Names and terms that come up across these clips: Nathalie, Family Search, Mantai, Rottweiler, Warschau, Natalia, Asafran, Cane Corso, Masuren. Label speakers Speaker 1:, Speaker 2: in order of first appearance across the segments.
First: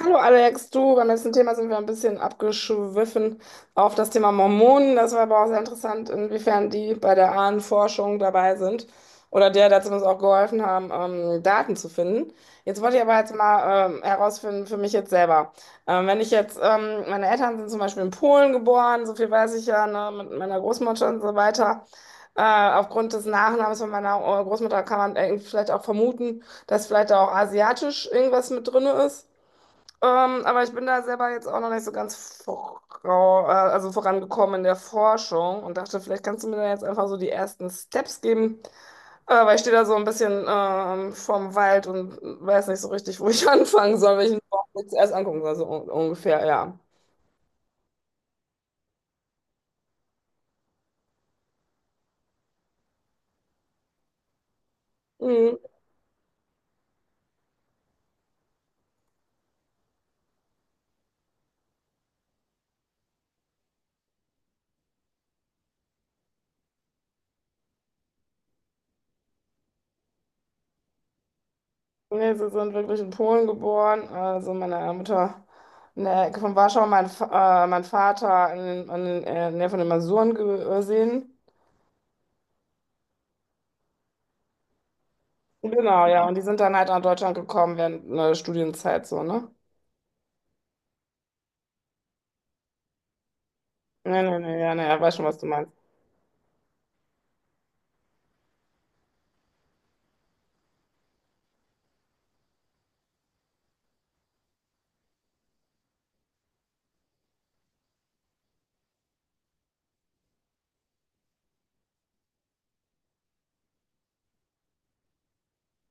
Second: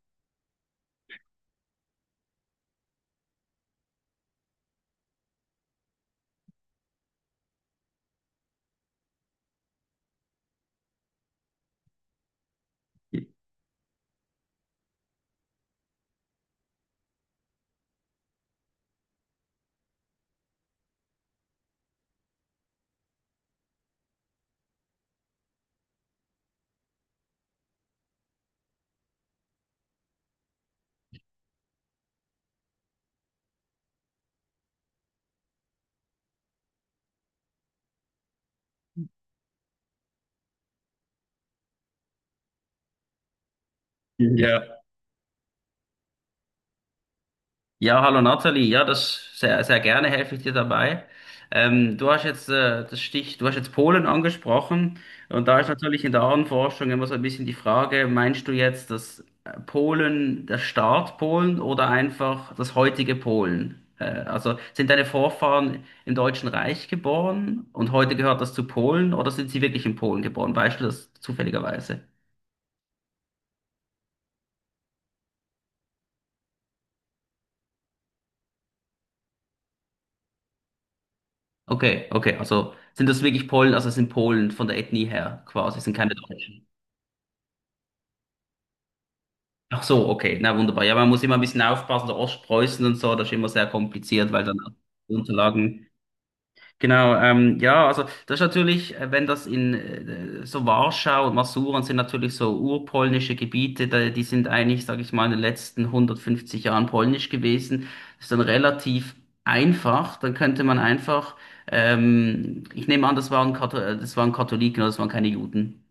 Speaker 1: Hallo Alex, du, beim letzten Thema sind wir ein bisschen abgeschwiffen auf das Thema Mormonen. Das war aber auch sehr interessant, inwiefern die bei der Ahnenforschung dabei sind oder der, der zumindest auch geholfen haben, Daten zu finden. Jetzt wollte ich aber jetzt mal herausfinden für mich jetzt selber. Wenn ich jetzt, meine Eltern sind zum Beispiel in Polen geboren, so viel weiß ich ja, ne, mit meiner Großmutter und so weiter. Aufgrund des Nachnamens von meiner Großmutter kann man vielleicht auch vermuten, dass vielleicht da auch asiatisch irgendwas mit drin ist. Aber ich bin da selber jetzt auch noch nicht so ganz also vorangekommen in der Forschung und dachte, vielleicht kannst du mir da jetzt einfach so die ersten Steps geben, weil ich stehe da so ein bisschen vorm Wald und weiß nicht so richtig, wo ich anfangen soll, welchen Baum
Speaker 2: Ja.
Speaker 1: ich zuerst angucken soll, so un ungefähr, ja.
Speaker 2: Ja, hallo Nathalie. Ja, das sehr, sehr gerne helfe ich dir dabei. Du hast jetzt das Stich, du hast jetzt Polen angesprochen, und
Speaker 1: Mhm.
Speaker 2: da ist natürlich in der Ahnenforschung immer so ein bisschen die Frage, meinst du jetzt das Polen, der Staat Polen oder einfach das heutige Polen? Also sind deine Vorfahren im Deutschen Reich geboren und heute gehört das zu Polen, oder sind sie wirklich in Polen geboren? Weißt du das zufälligerweise?
Speaker 1: Nee, sie sind wirklich in Polen geboren, also meine Mutter in der Ecke von Warschau, mein Vater in der Nähe von den Masuren gesehen.
Speaker 2: Okay, okay, also sind das wirklich Polen, also sind Polen von der Ethnie her quasi, sind
Speaker 1: Genau,
Speaker 2: keine
Speaker 1: ja. Und die sind
Speaker 2: Deutschen.
Speaker 1: dann halt nach Deutschland gekommen während einer Studienzeit so, ne?
Speaker 2: Ach so, okay, na wunderbar. Ja, man muss immer ein bisschen aufpassen, so Ostpreußen und so, das ist immer sehr
Speaker 1: Nee,
Speaker 2: kompliziert,
Speaker 1: nee,
Speaker 2: weil dann auch
Speaker 1: nee, ja, weiß
Speaker 2: die
Speaker 1: schon, was du meinst.
Speaker 2: Unterlagen. Genau, ja, also das ist natürlich, wenn das in so Warschau und Masuren sind, natürlich so urpolnische Gebiete, da, die sind eigentlich, sage ich mal, in den letzten 150 Jahren polnisch gewesen. Das ist dann relativ einfach. Dann könnte man einfach, ich nehme an, das waren Kathol das waren Katholiken, oder das waren keine Juden.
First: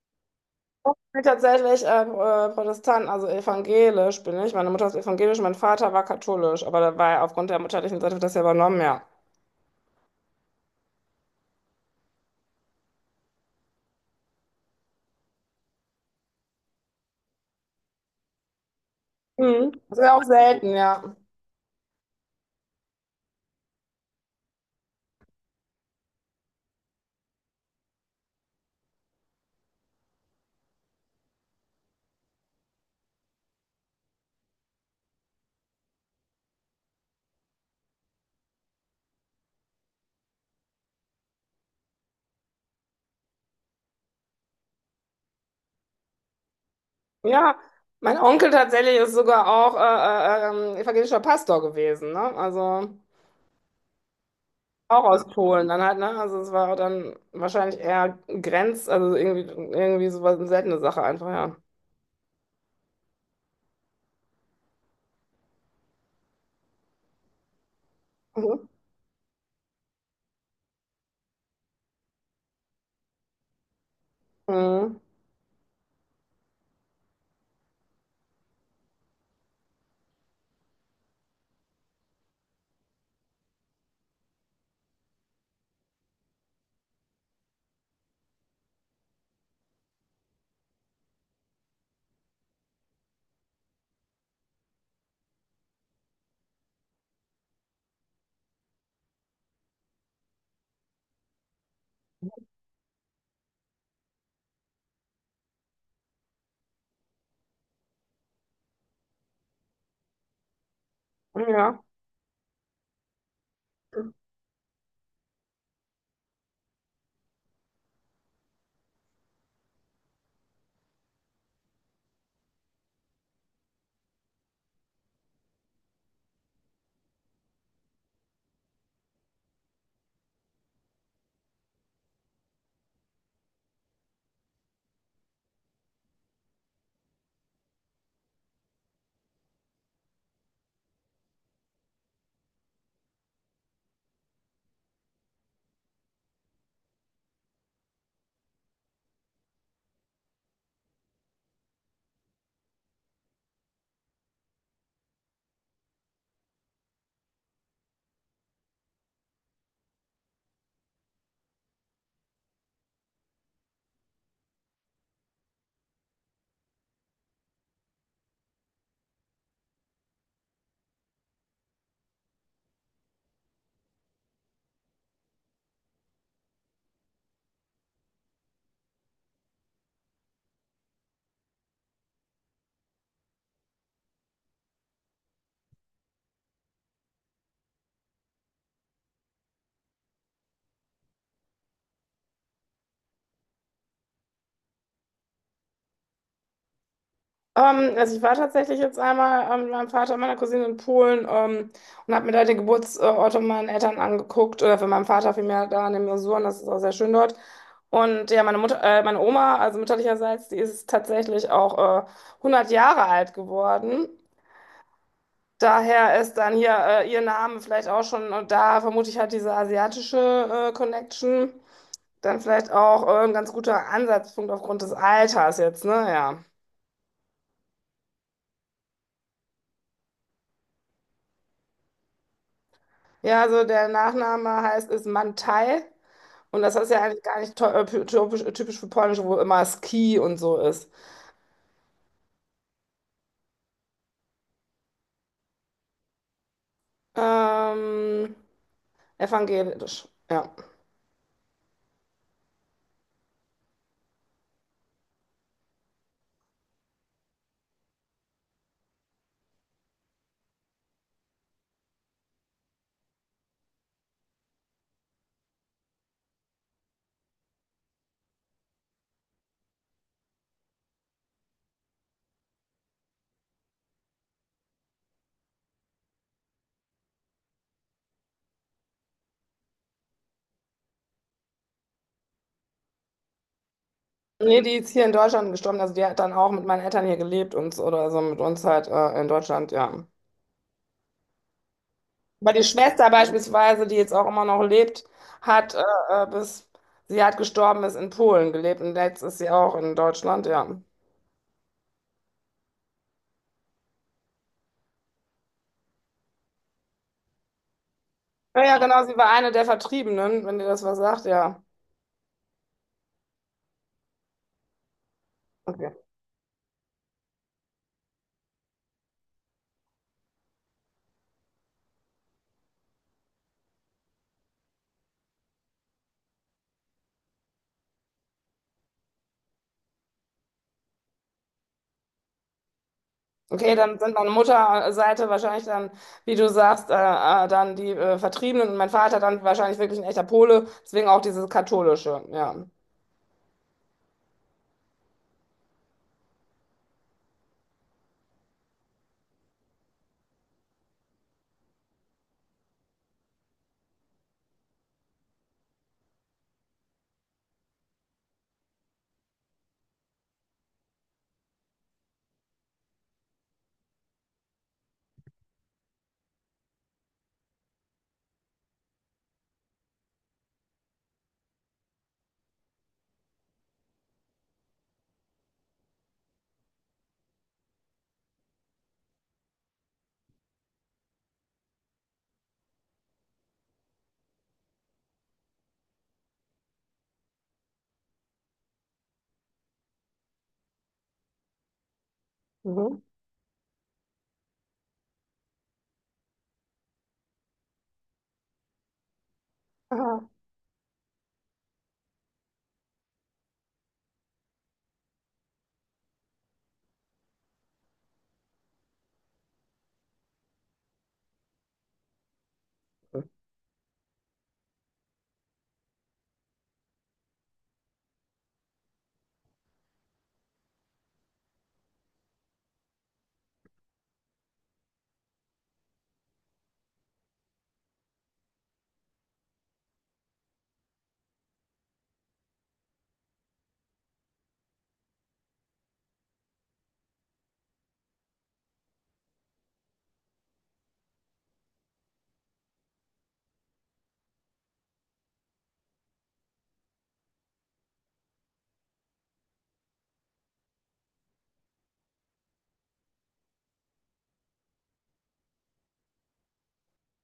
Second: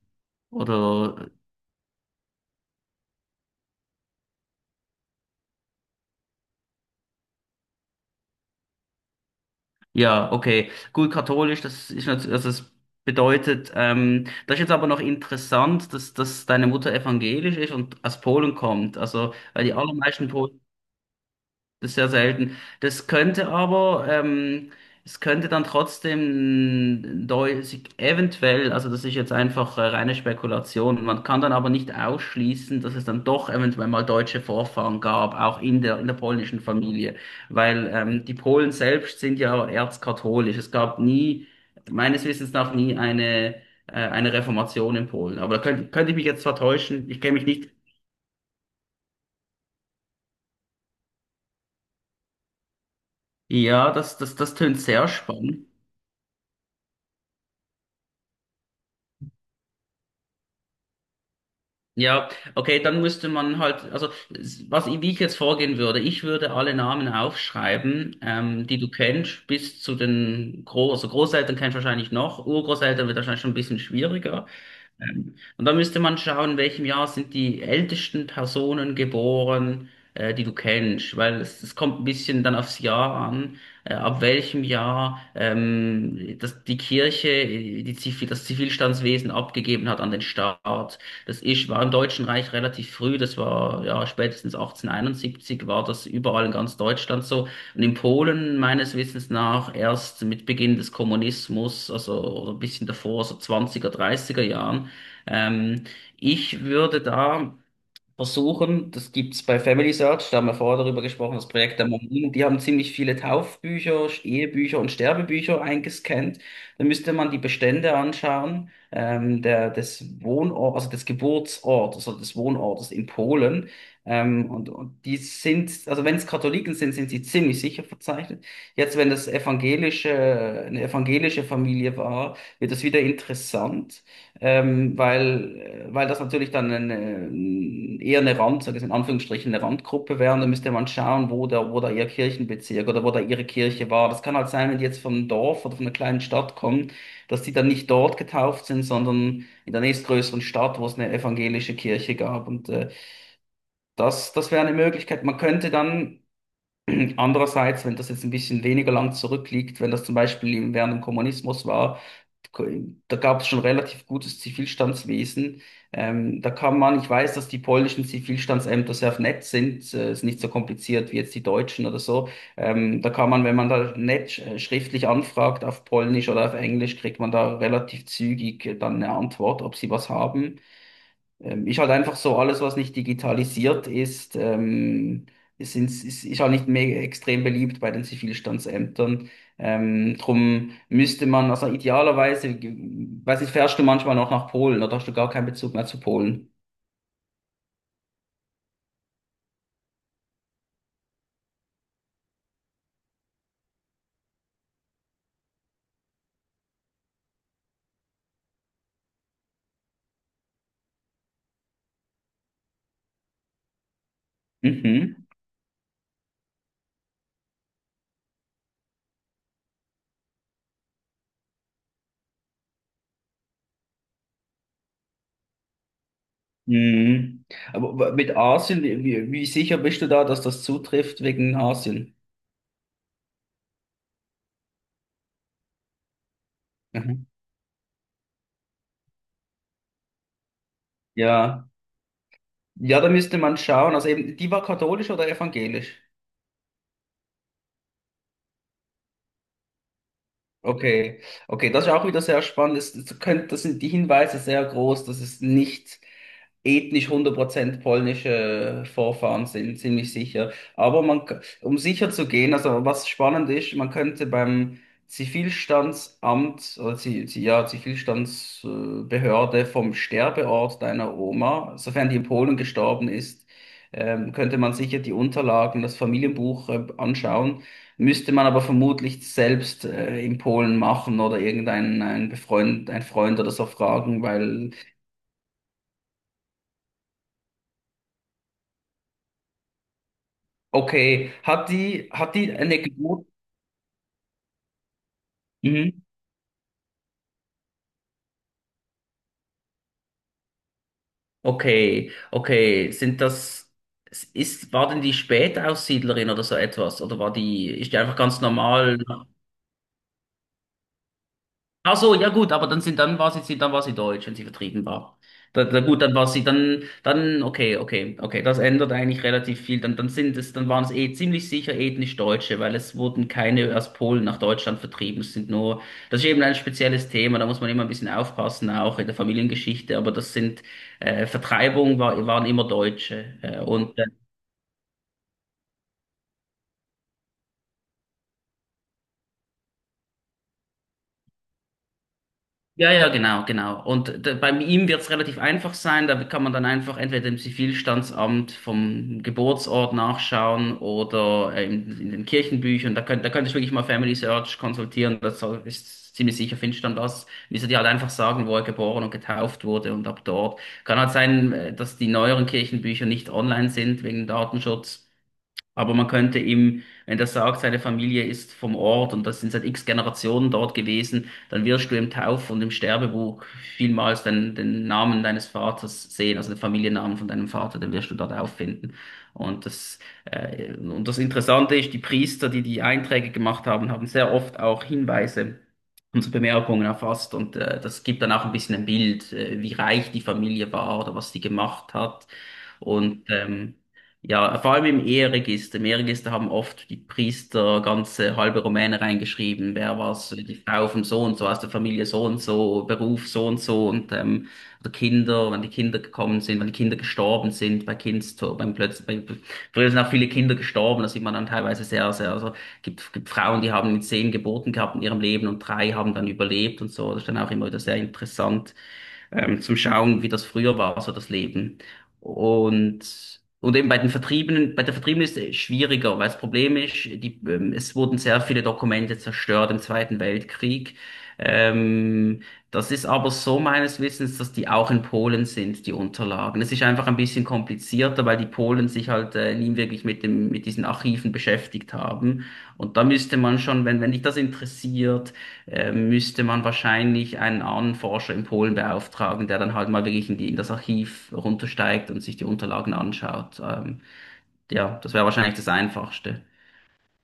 Speaker 1: Ich bin
Speaker 2: Oder?
Speaker 1: tatsächlich Protestant, also evangelisch bin ich. Meine Mutter ist evangelisch, mein Vater war katholisch, aber da war er aufgrund der mütterlichen Seite wird das ja übernommen, ja.
Speaker 2: Ja, okay. Gut, katholisch, das ist natürlich, also das bedeutet, das ist jetzt aber noch interessant, dass, dass deine Mutter evangelisch ist und aus Polen kommt. Also, weil
Speaker 1: Mhm.
Speaker 2: die
Speaker 1: Das ist ja auch
Speaker 2: allermeisten Polen,
Speaker 1: selten, ja.
Speaker 2: das ist sehr selten. Das könnte aber, es könnte dann trotzdem sich eventuell, also das ist jetzt einfach reine Spekulation, man kann dann aber nicht ausschließen, dass es dann doch eventuell mal deutsche Vorfahren gab, auch in der polnischen Familie, weil die Polen selbst sind ja erzkatholisch. Es gab nie, meines Wissens nach, nie eine, eine Reformation in Polen. Aber da könnte, könnte ich mich jetzt vertäuschen, ich kenne mich
Speaker 1: Ja,
Speaker 2: nicht.
Speaker 1: mein Onkel tatsächlich ist sogar auch evangelischer Pastor gewesen, ne? Also
Speaker 2: Ja, das, das, das tönt
Speaker 1: auch
Speaker 2: sehr
Speaker 1: aus
Speaker 2: spannend.
Speaker 1: Polen dann halt, ne? Also es war dann wahrscheinlich eher Grenz, also irgendwie so was, eine seltene Sache einfach,
Speaker 2: Ja, okay, dann müsste man halt, also was ich, wie ich jetzt vorgehen würde, ich würde alle Namen aufschreiben,
Speaker 1: ja.
Speaker 2: die du kennst, bis zu den Groß, also Großeltern kennst du wahrscheinlich noch, Urgroßeltern wird wahrscheinlich schon ein bisschen schwieriger,
Speaker 1: Mhm.
Speaker 2: und da müsste man schauen, in welchem Jahr sind die ältesten Personen geboren, die du kennst, weil es kommt ein bisschen dann aufs Jahr an, ab welchem Jahr das, die Kirche die Zivil, das Zivilstandswesen abgegeben hat an den Staat. Das ist, war im Deutschen Reich relativ früh, das war ja spätestens 1871, war das überall in ganz Deutschland so. Und in Polen meines Wissens nach erst mit Beginn des Kommunismus, also oder ein bisschen davor, so 20er, 30er Jahren. Ähm, Ich würde da versuchen, das gibt's bei Family Search, da haben wir vorher darüber gesprochen, das Projekt
Speaker 1: Ja.
Speaker 2: der Mormonen, die haben ziemlich viele Taufbücher, Ehebücher und Sterbebücher eingescannt. Da müsste man die Bestände anschauen, der, des Wohnort, also des Geburtsortes oder des Wohnortes in Polen. Und die sind, also wenn es Katholiken sind, sind sie ziemlich sicher verzeichnet. Jetzt, wenn das evangelische, eine evangelische Familie war, wird das wieder interessant. Weil, weil das natürlich dann eine, eher eine Rand, sag ich in Anführungsstrichen, eine Randgruppe wäre, und dann müsste man schauen, wo da ihr Kirchenbezirk oder wo da ihre Kirche war. Das kann halt sein, wenn die jetzt vom Dorf oder von einer kleinen Stadt kommen, dass die dann nicht dort getauft sind, sondern in der nächstgrößeren Stadt, wo es eine evangelische Kirche gab. Und das, das wäre eine Möglichkeit. Man könnte dann andererseits, wenn das jetzt ein bisschen weniger lang zurückliegt, wenn das zum Beispiel während dem Kommunismus war, da gab es schon relativ gutes Zivilstandswesen. Da kann man, ich weiß, dass die polnischen Zivilstandsämter sehr nett sind, ist nicht so kompliziert wie jetzt die deutschen oder so. Da kann man, wenn man da nett schriftlich anfragt auf Polnisch oder auf Englisch, kriegt man da relativ zügig dann eine Antwort, ob sie was haben. Ist halt einfach so, alles, was nicht digitalisiert ist, ist halt nicht mehr extrem beliebt bei den Zivilstandsämtern. Drum müsste man, also idealerweise, weiß nicht, fährst du manchmal noch nach Polen oder hast du gar keinen Bezug mehr zu Polen?
Speaker 1: Also ich war tatsächlich jetzt einmal mit meinem Vater und meiner Cousine in Polen, und habe mir da den Geburtsort von meinen Eltern angeguckt oder für meinen Vater vielmehr da in den Masuren, das ist auch sehr schön dort. Und ja, meine Mutter, meine Oma, also mütterlicherseits, die ist tatsächlich auch 100 Jahre alt geworden.
Speaker 2: Mhm.
Speaker 1: Daher ist dann hier ihr Name vielleicht auch schon, und da vermute ich halt diese asiatische Connection, dann vielleicht auch ein ganz guter Ansatzpunkt aufgrund des Alters jetzt, ne? Ja.
Speaker 2: Mhm. Aber mit Asien, wie, wie sicher bist du da, dass das zutrifft wegen Asien?
Speaker 1: Ja, also der Nachname heißt ist Mantai und das ist ja eigentlich
Speaker 2: Mhm.
Speaker 1: gar nicht typisch für Polnisch, wo immer Ski und so ist.
Speaker 2: Ja. Ja, da müsste man schauen. Also eben, die war katholisch oder evangelisch?
Speaker 1: Ähm, Evangelisch, ja.
Speaker 2: Okay, okay, das ist auch wieder sehr spannend. Das, das, könnt, das sind die Hinweise sehr groß, dass es nicht ethnisch 100% polnische Vorfahren sind, ziemlich sicher. Aber man, um sicher zu gehen, also was spannend ist, man könnte beim Zivilstandsamt oder ja, Zivilstandsbehörde vom Sterbeort deiner Oma, sofern die in Polen gestorben ist, könnte man sicher die Unterlagen, das Familienbuch anschauen. Müsste man aber vermutlich selbst in Polen machen oder irgendeinen einen Befreund, ein Freund oder so fragen,
Speaker 1: Nee, die
Speaker 2: weil,
Speaker 1: ist hier in Deutschland gestorben, also die hat dann auch mit meinen Eltern hier gelebt und oder so mit uns halt in Deutschland, ja.
Speaker 2: okay, hat die
Speaker 1: Aber die
Speaker 2: eine
Speaker 1: Schwester
Speaker 2: Geburt?
Speaker 1: beispielsweise, die jetzt auch immer noch lebt, hat
Speaker 2: Mhm.
Speaker 1: bis sie hat gestorben ist in Polen gelebt und jetzt ist sie auch in Deutschland, ja.
Speaker 2: Okay, okay, sind das, ist, war denn die Spätaussiedlerin oder so etwas? Oder war die, ist die einfach ganz
Speaker 1: Ja, ja,
Speaker 2: normal?
Speaker 1: genau, sie war eine der Vertriebenen, wenn dir das was sagt, ja.
Speaker 2: Ach so, ja gut, aber dann sind, dann war sie, dann war sie deutsch, wenn sie vertrieben war. Da, da,
Speaker 1: Okay.
Speaker 2: gut, dann war sie, dann, dann, okay, okay, okay, das ändert eigentlich relativ viel. Dann, dann sind es, dann waren es eh ziemlich sicher ethnisch Deutsche, weil es wurden keine aus Polen nach Deutschland vertrieben. Es sind nur, das ist eben ein spezielles Thema, da muss man immer ein bisschen aufpassen, auch in der Familiengeschichte, aber das sind, Vertreibung war, waren immer Deutsche.
Speaker 1: Okay, dann
Speaker 2: Und
Speaker 1: sind meine Mutterseite wahrscheinlich dann, wie du sagst, dann die Vertriebenen und mein Vater dann wahrscheinlich wirklich ein echter Pole, deswegen auch dieses katholische, ja.
Speaker 2: ja, ja, genau, genau. Und bei ihm wird es relativ einfach sein. Da kann man dann einfach entweder im Zivilstandsamt vom Geburtsort nachschauen oder in den Kirchenbüchern. Da könnt, da könntest du wirklich mal Family Search konsultieren. Das ist ziemlich sicher, findest du dann das. Müsste dir halt einfach sagen, wo er geboren und getauft wurde und ab dort. Kann halt sein, dass die neueren Kirchenbücher nicht online sind wegen Datenschutz. Aber man könnte ihm, wenn der sagt, seine Familie ist vom Ort und das sind seit x Generationen dort gewesen, dann wirst du im Tauf- und im Sterbebuch vielmals den, den Namen deines Vaters sehen, also den Familiennamen von deinem Vater, den wirst du dort auffinden. Und das, und das Interessante ist, die Priester, die die Einträge gemacht haben, haben sehr oft auch Hinweise und so Bemerkungen erfasst, und das gibt dann auch ein bisschen ein Bild, wie reich die Familie war oder was sie gemacht hat.
Speaker 1: Mhm.
Speaker 2: Und ja, vor allem im Eheregister. Im Eheregister haben oft die Priester ganze halbe Romane reingeschrieben. Wer
Speaker 1: Aha.
Speaker 2: was, die Frau vom so und so, aus der Familie so und so, Beruf so und so, und oder Kinder, wenn die Kinder gekommen sind, wenn die Kinder gestorben sind, bei Kindstod, beim plötzlich, bei, früher sind auch viele Kinder gestorben, da sieht man dann teilweise sehr, sehr, also gibt, gibt Frauen, die haben 10 Geburten gehabt in ihrem Leben und drei haben dann überlebt und so. Das ist dann auch immer wieder sehr interessant zum Schauen, wie das früher war, so das Leben. Und, und eben bei den Vertriebenen, bei der Vertriebenen ist es schwieriger, weil das Problem ist, die, es wurden sehr viele Dokumente zerstört im Zweiten Weltkrieg. Ähm, Das ist aber so meines Wissens, dass die auch in Polen sind, die Unterlagen. Es ist einfach ein bisschen komplizierter, weil die Polen sich halt nie wirklich mit dem, mit diesen Archiven beschäftigt haben. Und da müsste man schon, wenn, wenn dich das interessiert, müsste man wahrscheinlich einen anderen Forscher in Polen beauftragen, der dann halt mal wirklich in die, in das Archiv runtersteigt und sich die Unterlagen anschaut. Ja, das wäre wahrscheinlich das Einfachste.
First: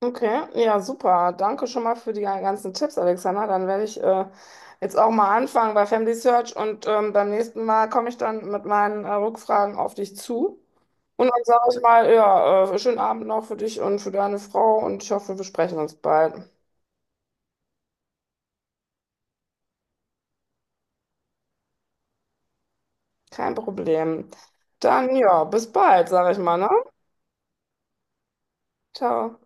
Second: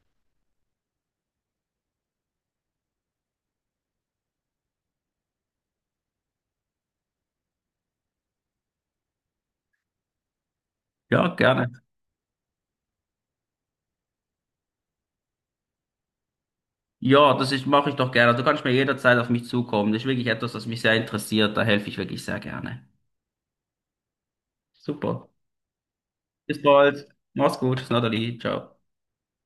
Speaker 1: Okay, ja, super. Danke schon mal für die ganzen Tipps, Alexander. Dann werde ich jetzt auch mal anfangen bei Family Search und beim nächsten Mal komme ich dann mit meinen Rückfragen auf dich zu. Und
Speaker 2: Ja,
Speaker 1: dann sage ich
Speaker 2: gerne.
Speaker 1: mal, ja, schönen Abend noch für dich und für deine Frau und ich hoffe, wir sprechen uns bald.
Speaker 2: Ja, das ist, mache ich doch gerne. Also du kannst mir jederzeit auf mich zukommen. Das ist wirklich etwas, das mich sehr interessiert. Da helfe ich wirklich sehr gerne.
Speaker 1: Kein Problem. Dann
Speaker 2: Super.
Speaker 1: ja, bis bald, sag ich mal,
Speaker 2: Bis
Speaker 1: ne?
Speaker 2: bald. Mach's gut. Natalie. Ciao.
Speaker 1: Ciao.